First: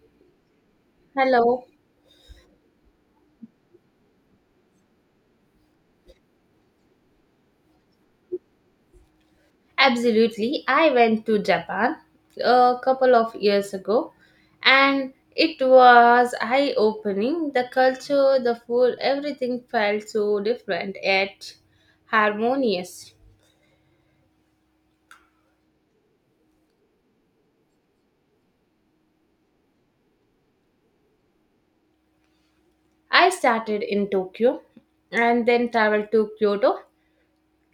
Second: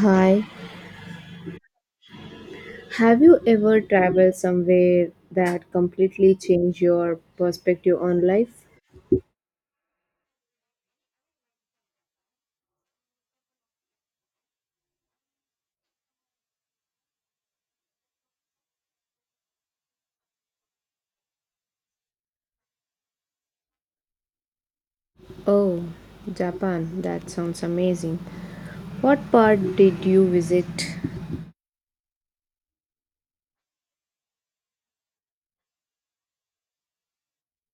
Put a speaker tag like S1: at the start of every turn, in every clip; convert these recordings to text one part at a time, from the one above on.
S1: Hi,
S2: Hello.
S1: have you ever traveled somewhere that completely changed your perspective on life?
S2: Absolutely. I went to Japan a couple of years ago, and it was eye opening. The culture, the food, everything felt so different yet harmonious.
S1: Oh, Japan, that sounds amazing. What part did you visit?
S2: I started in Tokyo and then traveled to Kyoto.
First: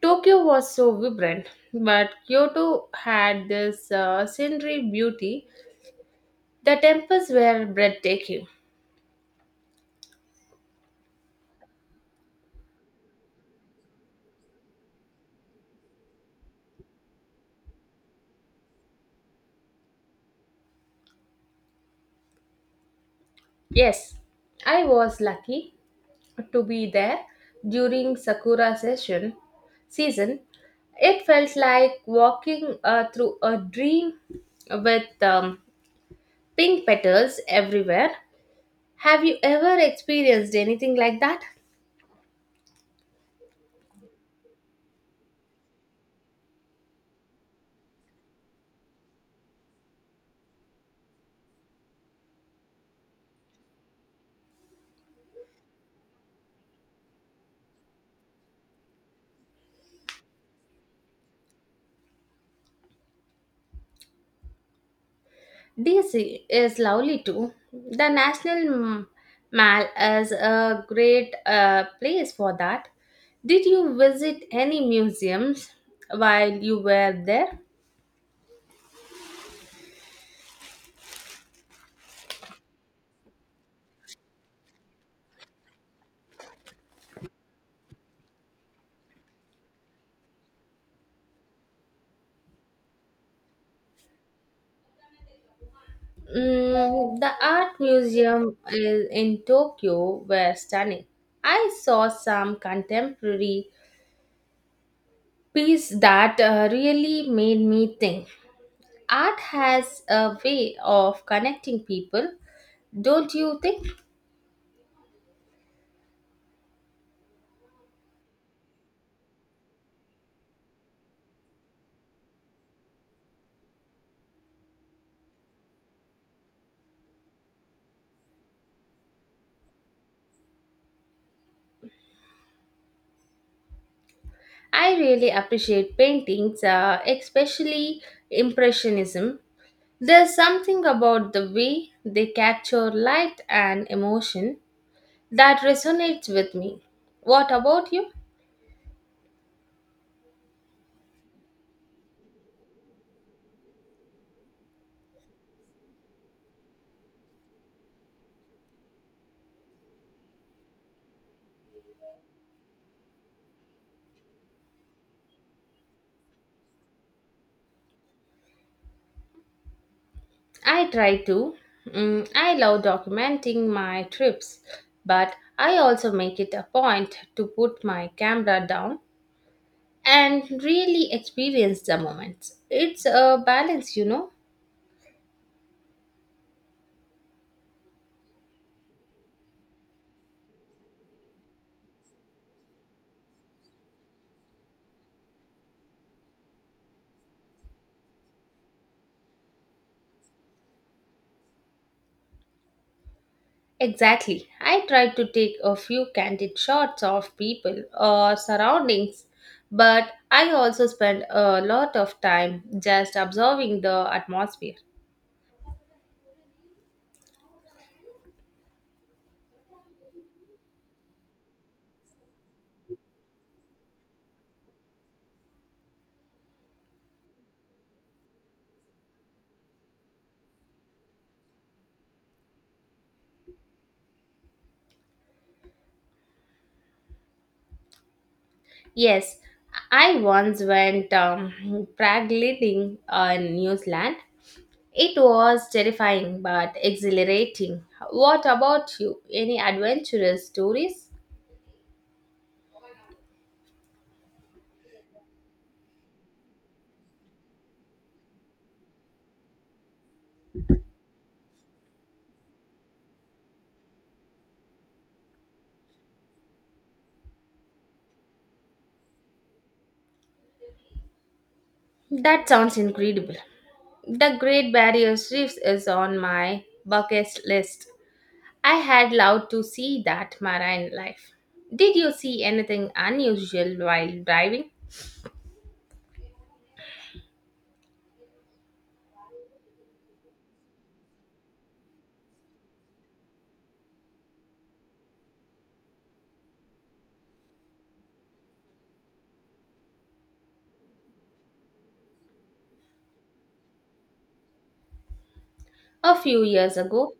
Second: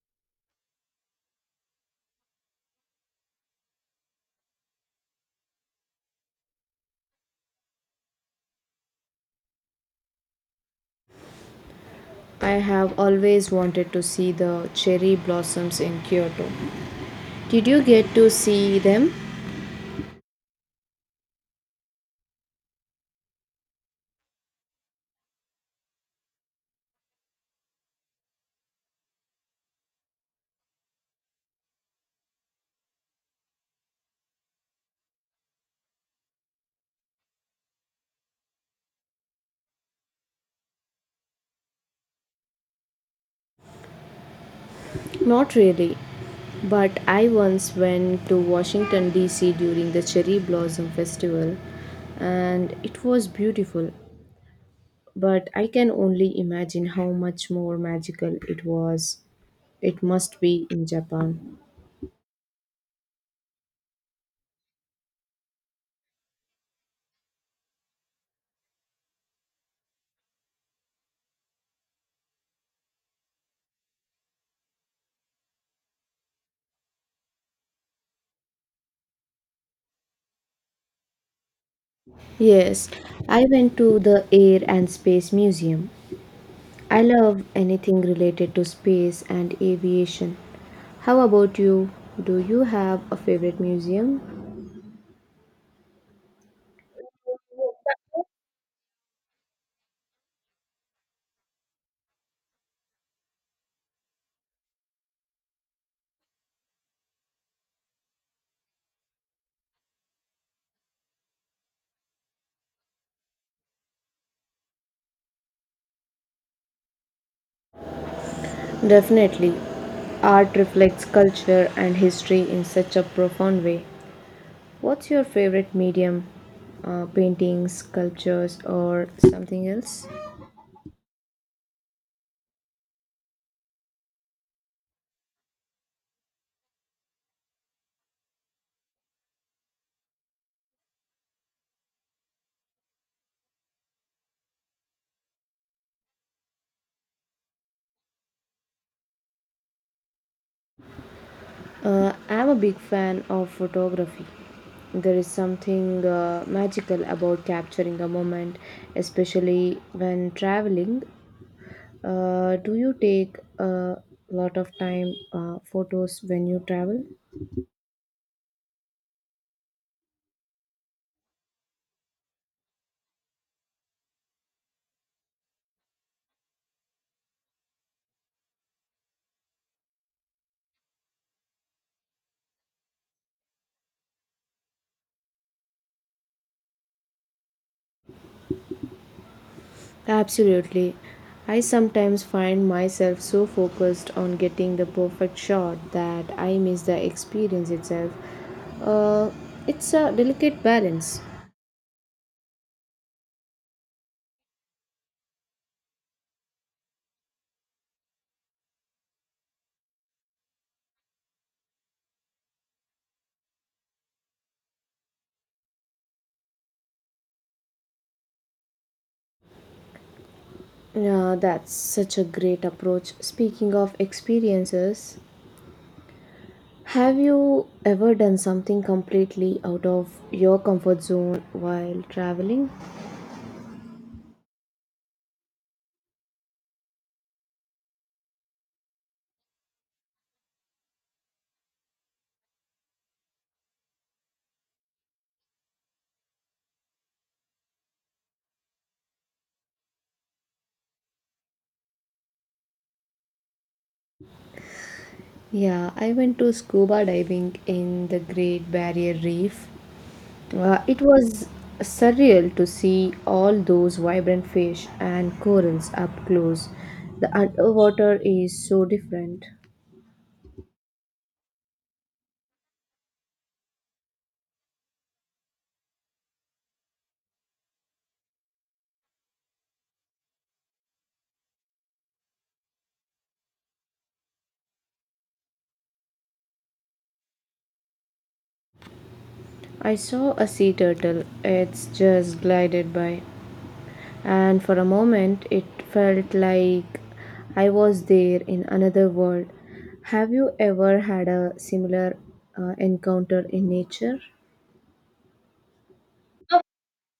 S2: Tokyo was so vibrant, but Kyoto had this scenery beauty. The temples were breathtaking.
S1: I have always wanted to see the cherry blossoms in Kyoto. Did you get to see them?
S2: Yes, I was lucky to be there during sakura session season. It felt like walking through a dream with pink petals everywhere. Have you ever experienced anything like that?
S1: Not really, but I once went to Washington DC during the cherry blossom festival and it was beautiful. But I can only imagine how much more magical it was. It must be in Japan.
S2: DC is lovely too. The national mall is a great place for that. Did you visit any museums while you were there?
S1: Yes, I went to the Air and Space Museum. I love anything related to space and aviation. How about you? Do you have a favorite museum?
S2: Mm, the art museum is in Tokyo were stunning. I saw some contemporary piece that really made me think. Art has a way of connecting people, don't you think?
S1: Definitely. Art reflects culture and history in such a profound way. What's your favorite medium? Paintings, sculptures, or something else?
S2: I really appreciate paintings, especially Impressionism. There's something about the way they capture light and emotion that resonates with me. What about you?
S1: I'm a big fan of photography. There is something magical about capturing a moment, especially when traveling. Do you take a lot of time photos when you travel?
S2: I try to. Mm, I love documenting my trips, but I also make it a point to put my camera down and really experience the moments. It's a balance, you know.
S1: Absolutely. I sometimes find myself so focused on getting the perfect shot that I miss the experience itself. Uh, it's a delicate balance.
S2: Exactly. I try to take a few candid shots of people or surroundings, but I also spend a lot of time just observing the atmosphere.
S1: Yeah, that's such a great approach. Speaking of experiences, have you ever done something completely out of your comfort zone while traveling?
S2: Yes, I once went paragliding in New Zealand. It was terrifying but exhilarating. What about you? Any adventurous stories?
S1: Yeah, I went to scuba diving in the Great Barrier Reef. It was surreal to see all those vibrant fish and corals up close. The underwater is so different.
S2: That sounds incredible. The Great Barrier Reef is on my bucket list. I had loved to see that marine life. Did you see anything unusual while driving?
S1: I saw a sea turtle, it's just glided by. And for a moment it felt like I was there in another world. Have you ever had a similar encounter in nature?
S2: A few years ago,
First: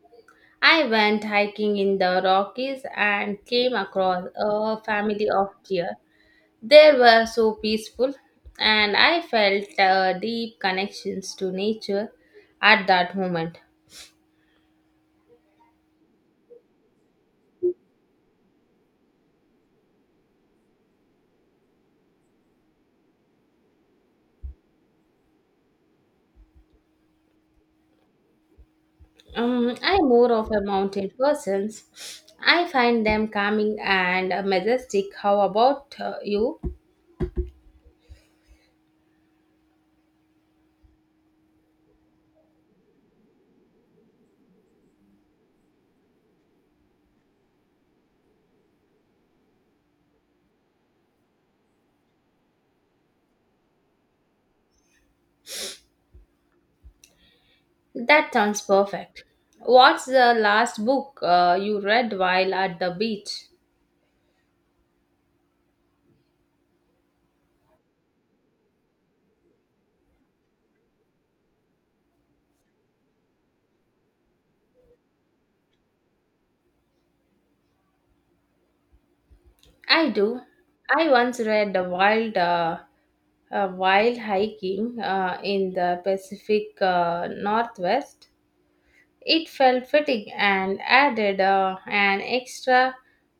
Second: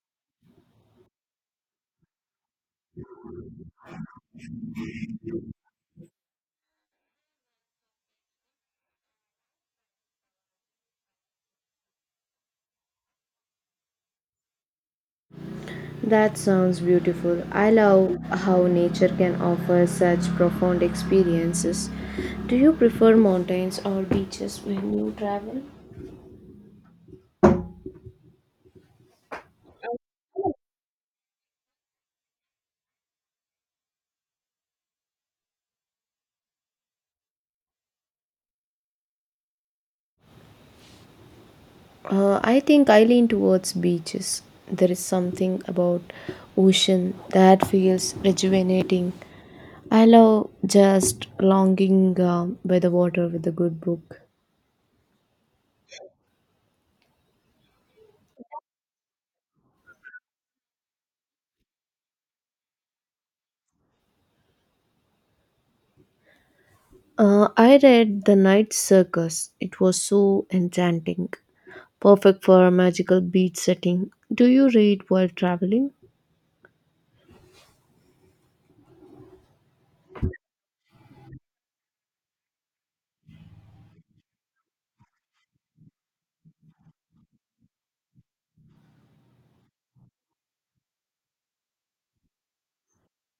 S2: I went hiking in the Rockies and came across a family of deer. They were so peaceful, and I felt deep connections to nature at that moment.
S1: That sounds beautiful. I love how nature can offer such profound experiences. Do you prefer mountains or beaches when you travel?
S2: I'm more of a mountain person. I find them calming and majestic. How about you?
S1: I think I lean towards beaches. There is something about ocean that feels rejuvenating. I love just longing by the water with a good book.
S2: That sounds perfect. What's the last book you read while at the beach?
S1: I read The Night Circus. It was so enchanting, perfect for a magical beach setting. Do you read while traveling?
S2: I do. I once read the wild hiking in the Pacific Northwest. It felt fitting and added an extra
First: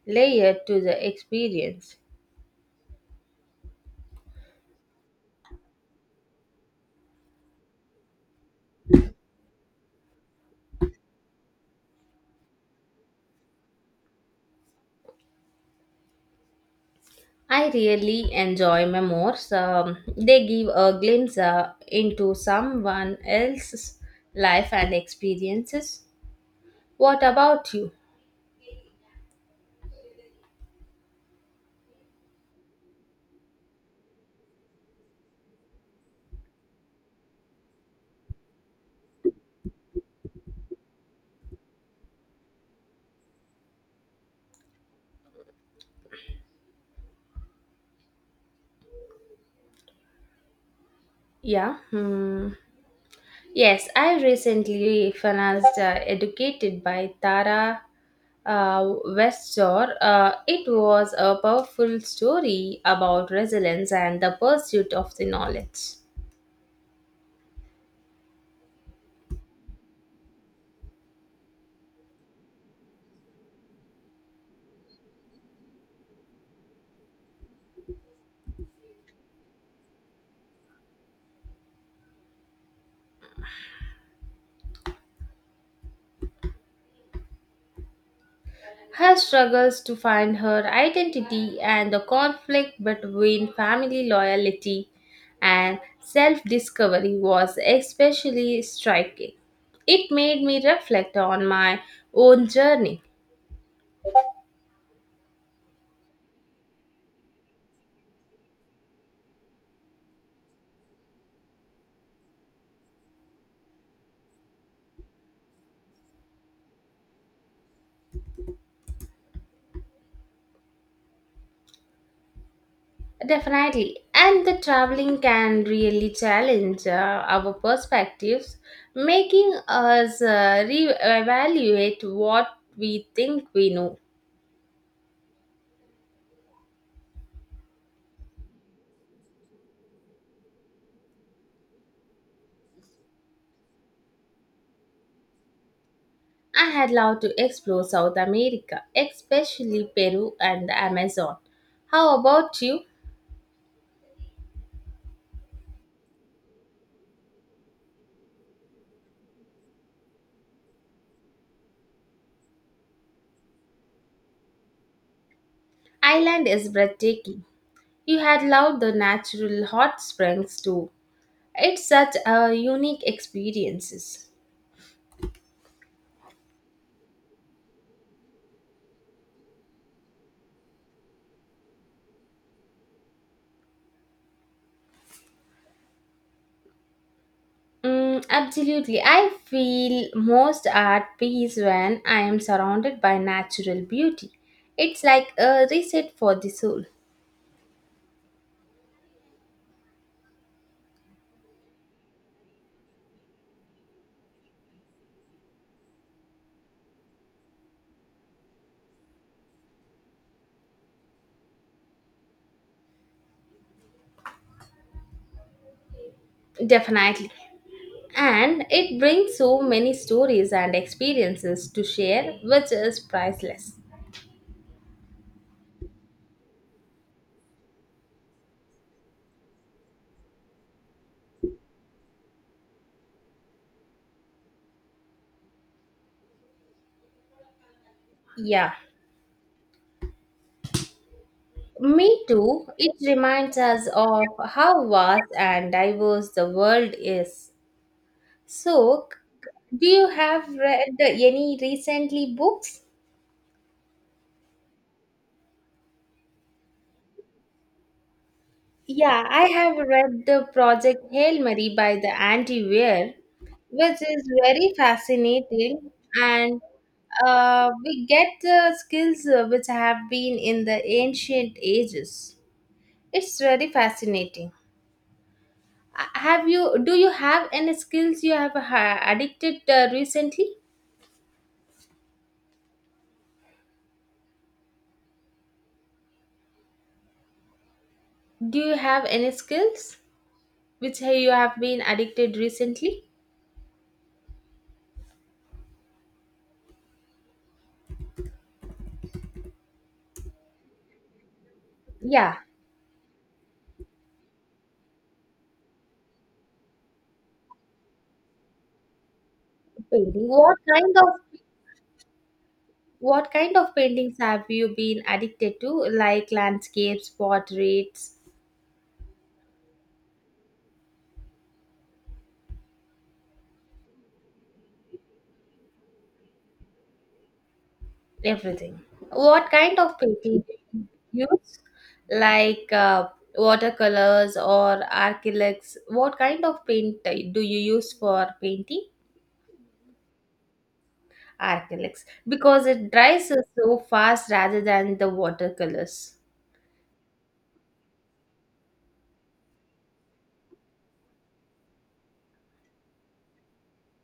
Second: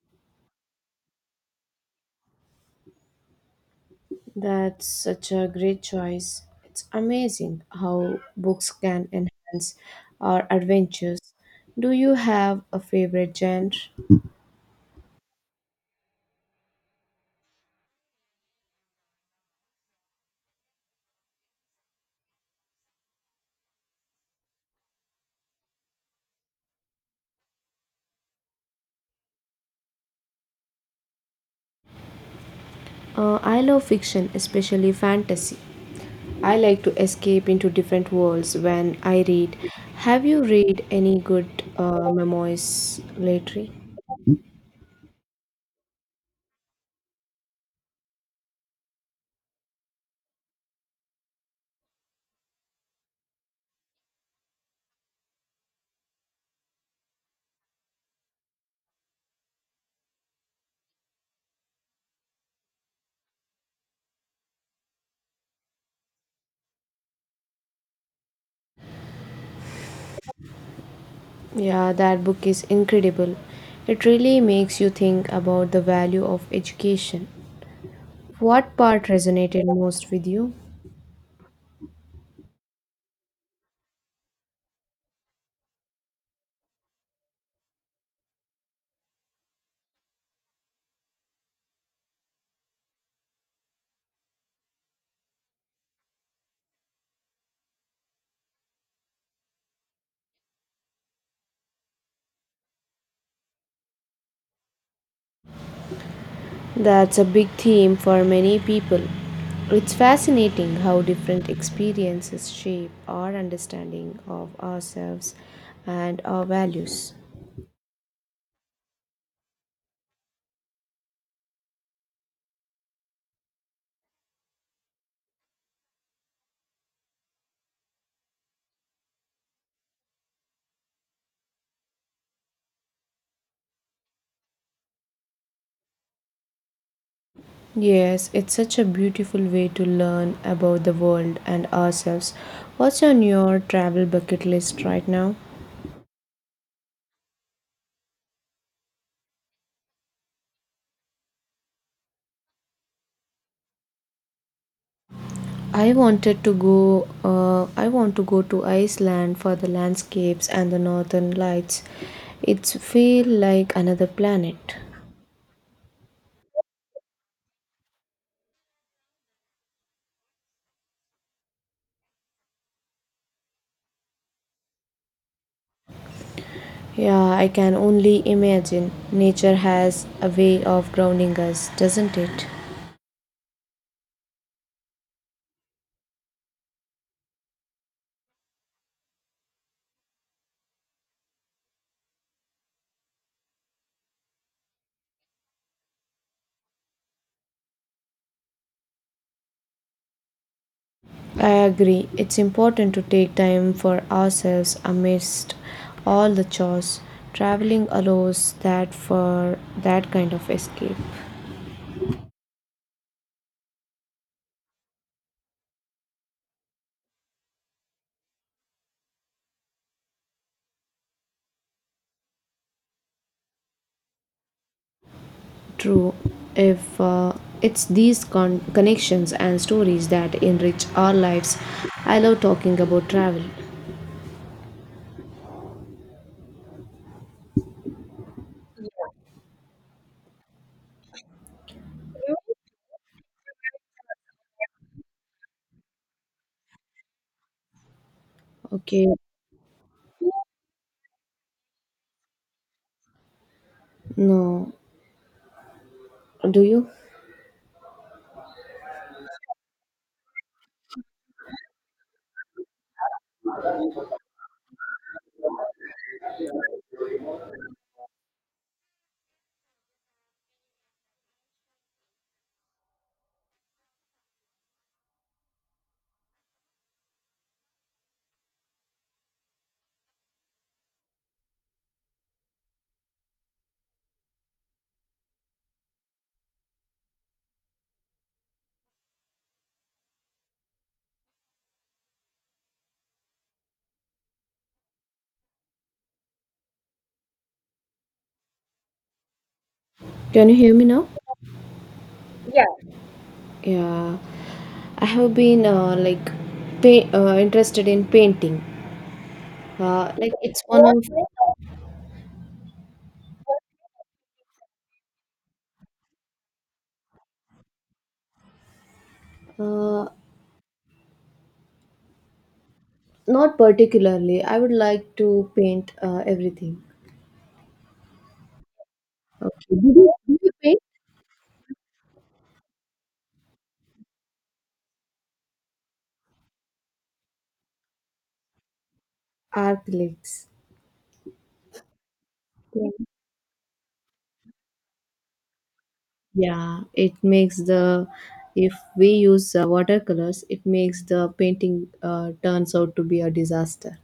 S2: layer to the experience.
S1: That's such a great choice. It's amazing how books can enhance our adventures. Do you have a favorite genre?
S2: I really enjoy memoirs. They give a glimpse into someone else's life and experiences. What about you?
S1: I love fiction, especially fantasy. I like to escape into different worlds when I read. Have you read any good memoirs lately?
S2: Yeah. Hmm. Yes, I recently financed Educated by Tara Westzor. It was a powerful story about resilience and the pursuit of the knowledge.
S1: Yeah, that book is incredible. It really makes you think about the value of education. What part resonated most with you?
S2: Her struggles to find her identity and the conflict between family loyalty and self discovery was especially striking. It made me reflect on my own journey.
S1: That's a big theme for many people. It's fascinating how different experiences shape our understanding of ourselves and our values.
S2: Definitely. And the traveling can really challenge our perspectives, making us reevaluate what we think we know.
S1: Yes, it's such a beautiful way to learn about the world and ourselves. What's on your travel bucket list right now?
S2: I had loved to explore South America, especially Peru and the Amazon. How about you?
S1: I want to go to Iceland for the landscapes and the northern lights. It's feel like another planet.
S2: Island is breathtaking. You had loved the natural hot springs too. It's such a unique experiences.
S1: Yeah, I can only imagine. Nature has a way of grounding us, doesn't it?
S2: Mm, absolutely. I feel most at peace when I am surrounded by natural beauty. It's like a reset for the soul.
S1: I agree. It's important to take time for ourselves amidst all the chores. Traveling allows that kind of escape.
S2: Definitely. And it brings so many stories and experiences to share, which is priceless.
S1: True, if it's these connections and stories that enrich our lives. I love talking about travel.
S2: Yeah. Me too. It reminds us of how vast and diverse the world is.
S1: Okay,
S2: So, do you have read any recently books?
S1: no. Do you?
S2: Yeah, I have read the project Hail Mary by the Andy Weir, which is very fascinating, and we get the skills which have been in the ancient ages. It's very fascinating. Have you? Do you have any skills you have addicted recently? Do you have any skills which you have been addicted recently?
S1: Can you hear me now?
S2: Yeah,
S1: Yeah, I have been like interested in painting.
S2: painting.
S1: Like it's one of
S2: What kind of paintings have you been addicted to? Like landscapes, portraits,
S1: uh, not particularly. I would like to paint everything.
S2: everything. What
S1: Okay.
S2: kind
S1: Do
S2: of
S1: you, do
S2: painting
S1: you
S2: do
S1: paint
S2: you use? Like watercolors or acrylics? What kind of paint do you use for painting?
S1: acrylics?
S2: Acrylics. Because
S1: Yeah.
S2: it dries so fast rather than the watercolors.
S1: Yeah, it makes the If we use watercolors, it makes the painting turns out to be a disaster.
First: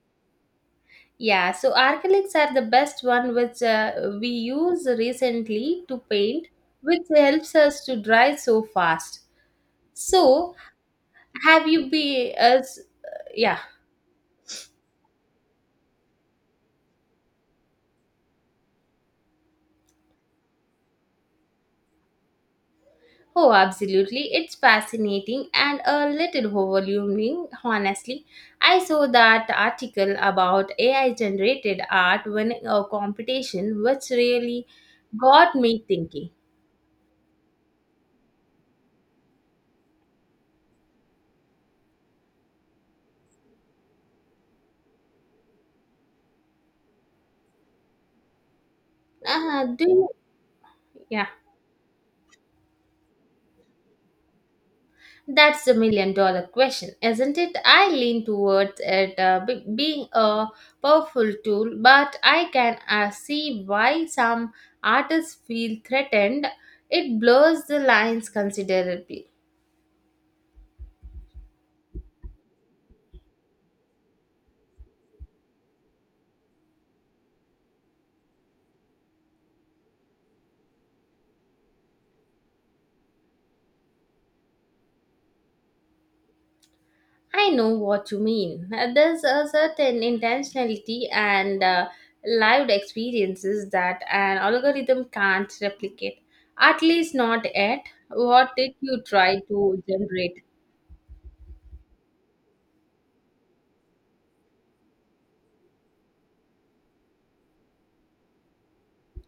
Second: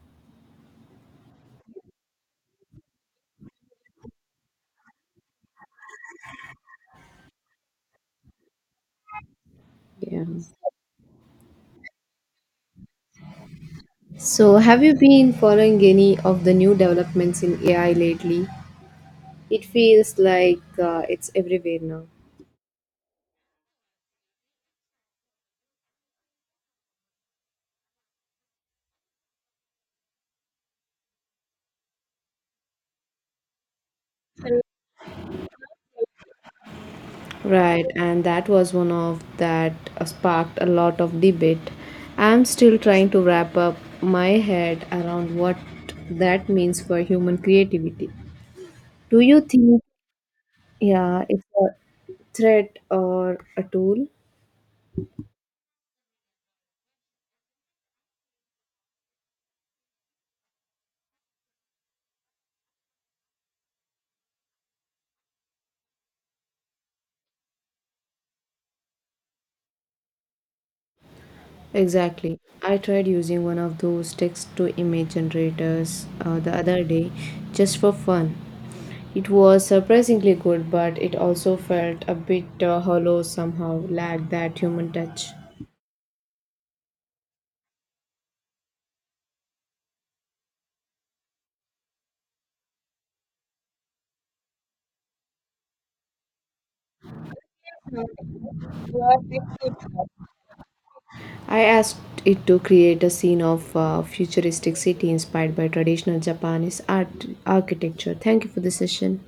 S2: Yeah, so acrylics are the best one which we use recently to paint, which helps us to dry so fast.
S1: Yeah.
S2: So, have you been? As yeah.
S1: So, have you been following any of the new developments in AI lately? It feels like it's everywhere now.
S2: Oh, absolutely. It's fascinating and a little overwhelming, honestly. I saw that article about AI generated art winning a competition, which really got me thinking.
S1: Right, and that was one of that sparked a lot of debate. I'm still trying to wrap up my head around what that means for human creativity. Do you think,
S2: Do you?
S1: yeah,
S2: Yeah.
S1: it's a threat or a tool?
S2: That's the million dollar question, isn't it? I lean towards it being a powerful tool, but I can see why some artists feel threatened. It blurs the lines considerably.
S1: Exactly. I tried using one of those text to image generators the other day just for fun. It was surprisingly good, but it also felt a bit hollow somehow, lacked that human touch.
S2: I know what you mean. There's a certain intentionality and lived experiences that an algorithm can't replicate, at least not yet. What did you try to generate?
S1: I asked it to create a scene of a futuristic city inspired by traditional Japanese art architecture. Thank you for the session.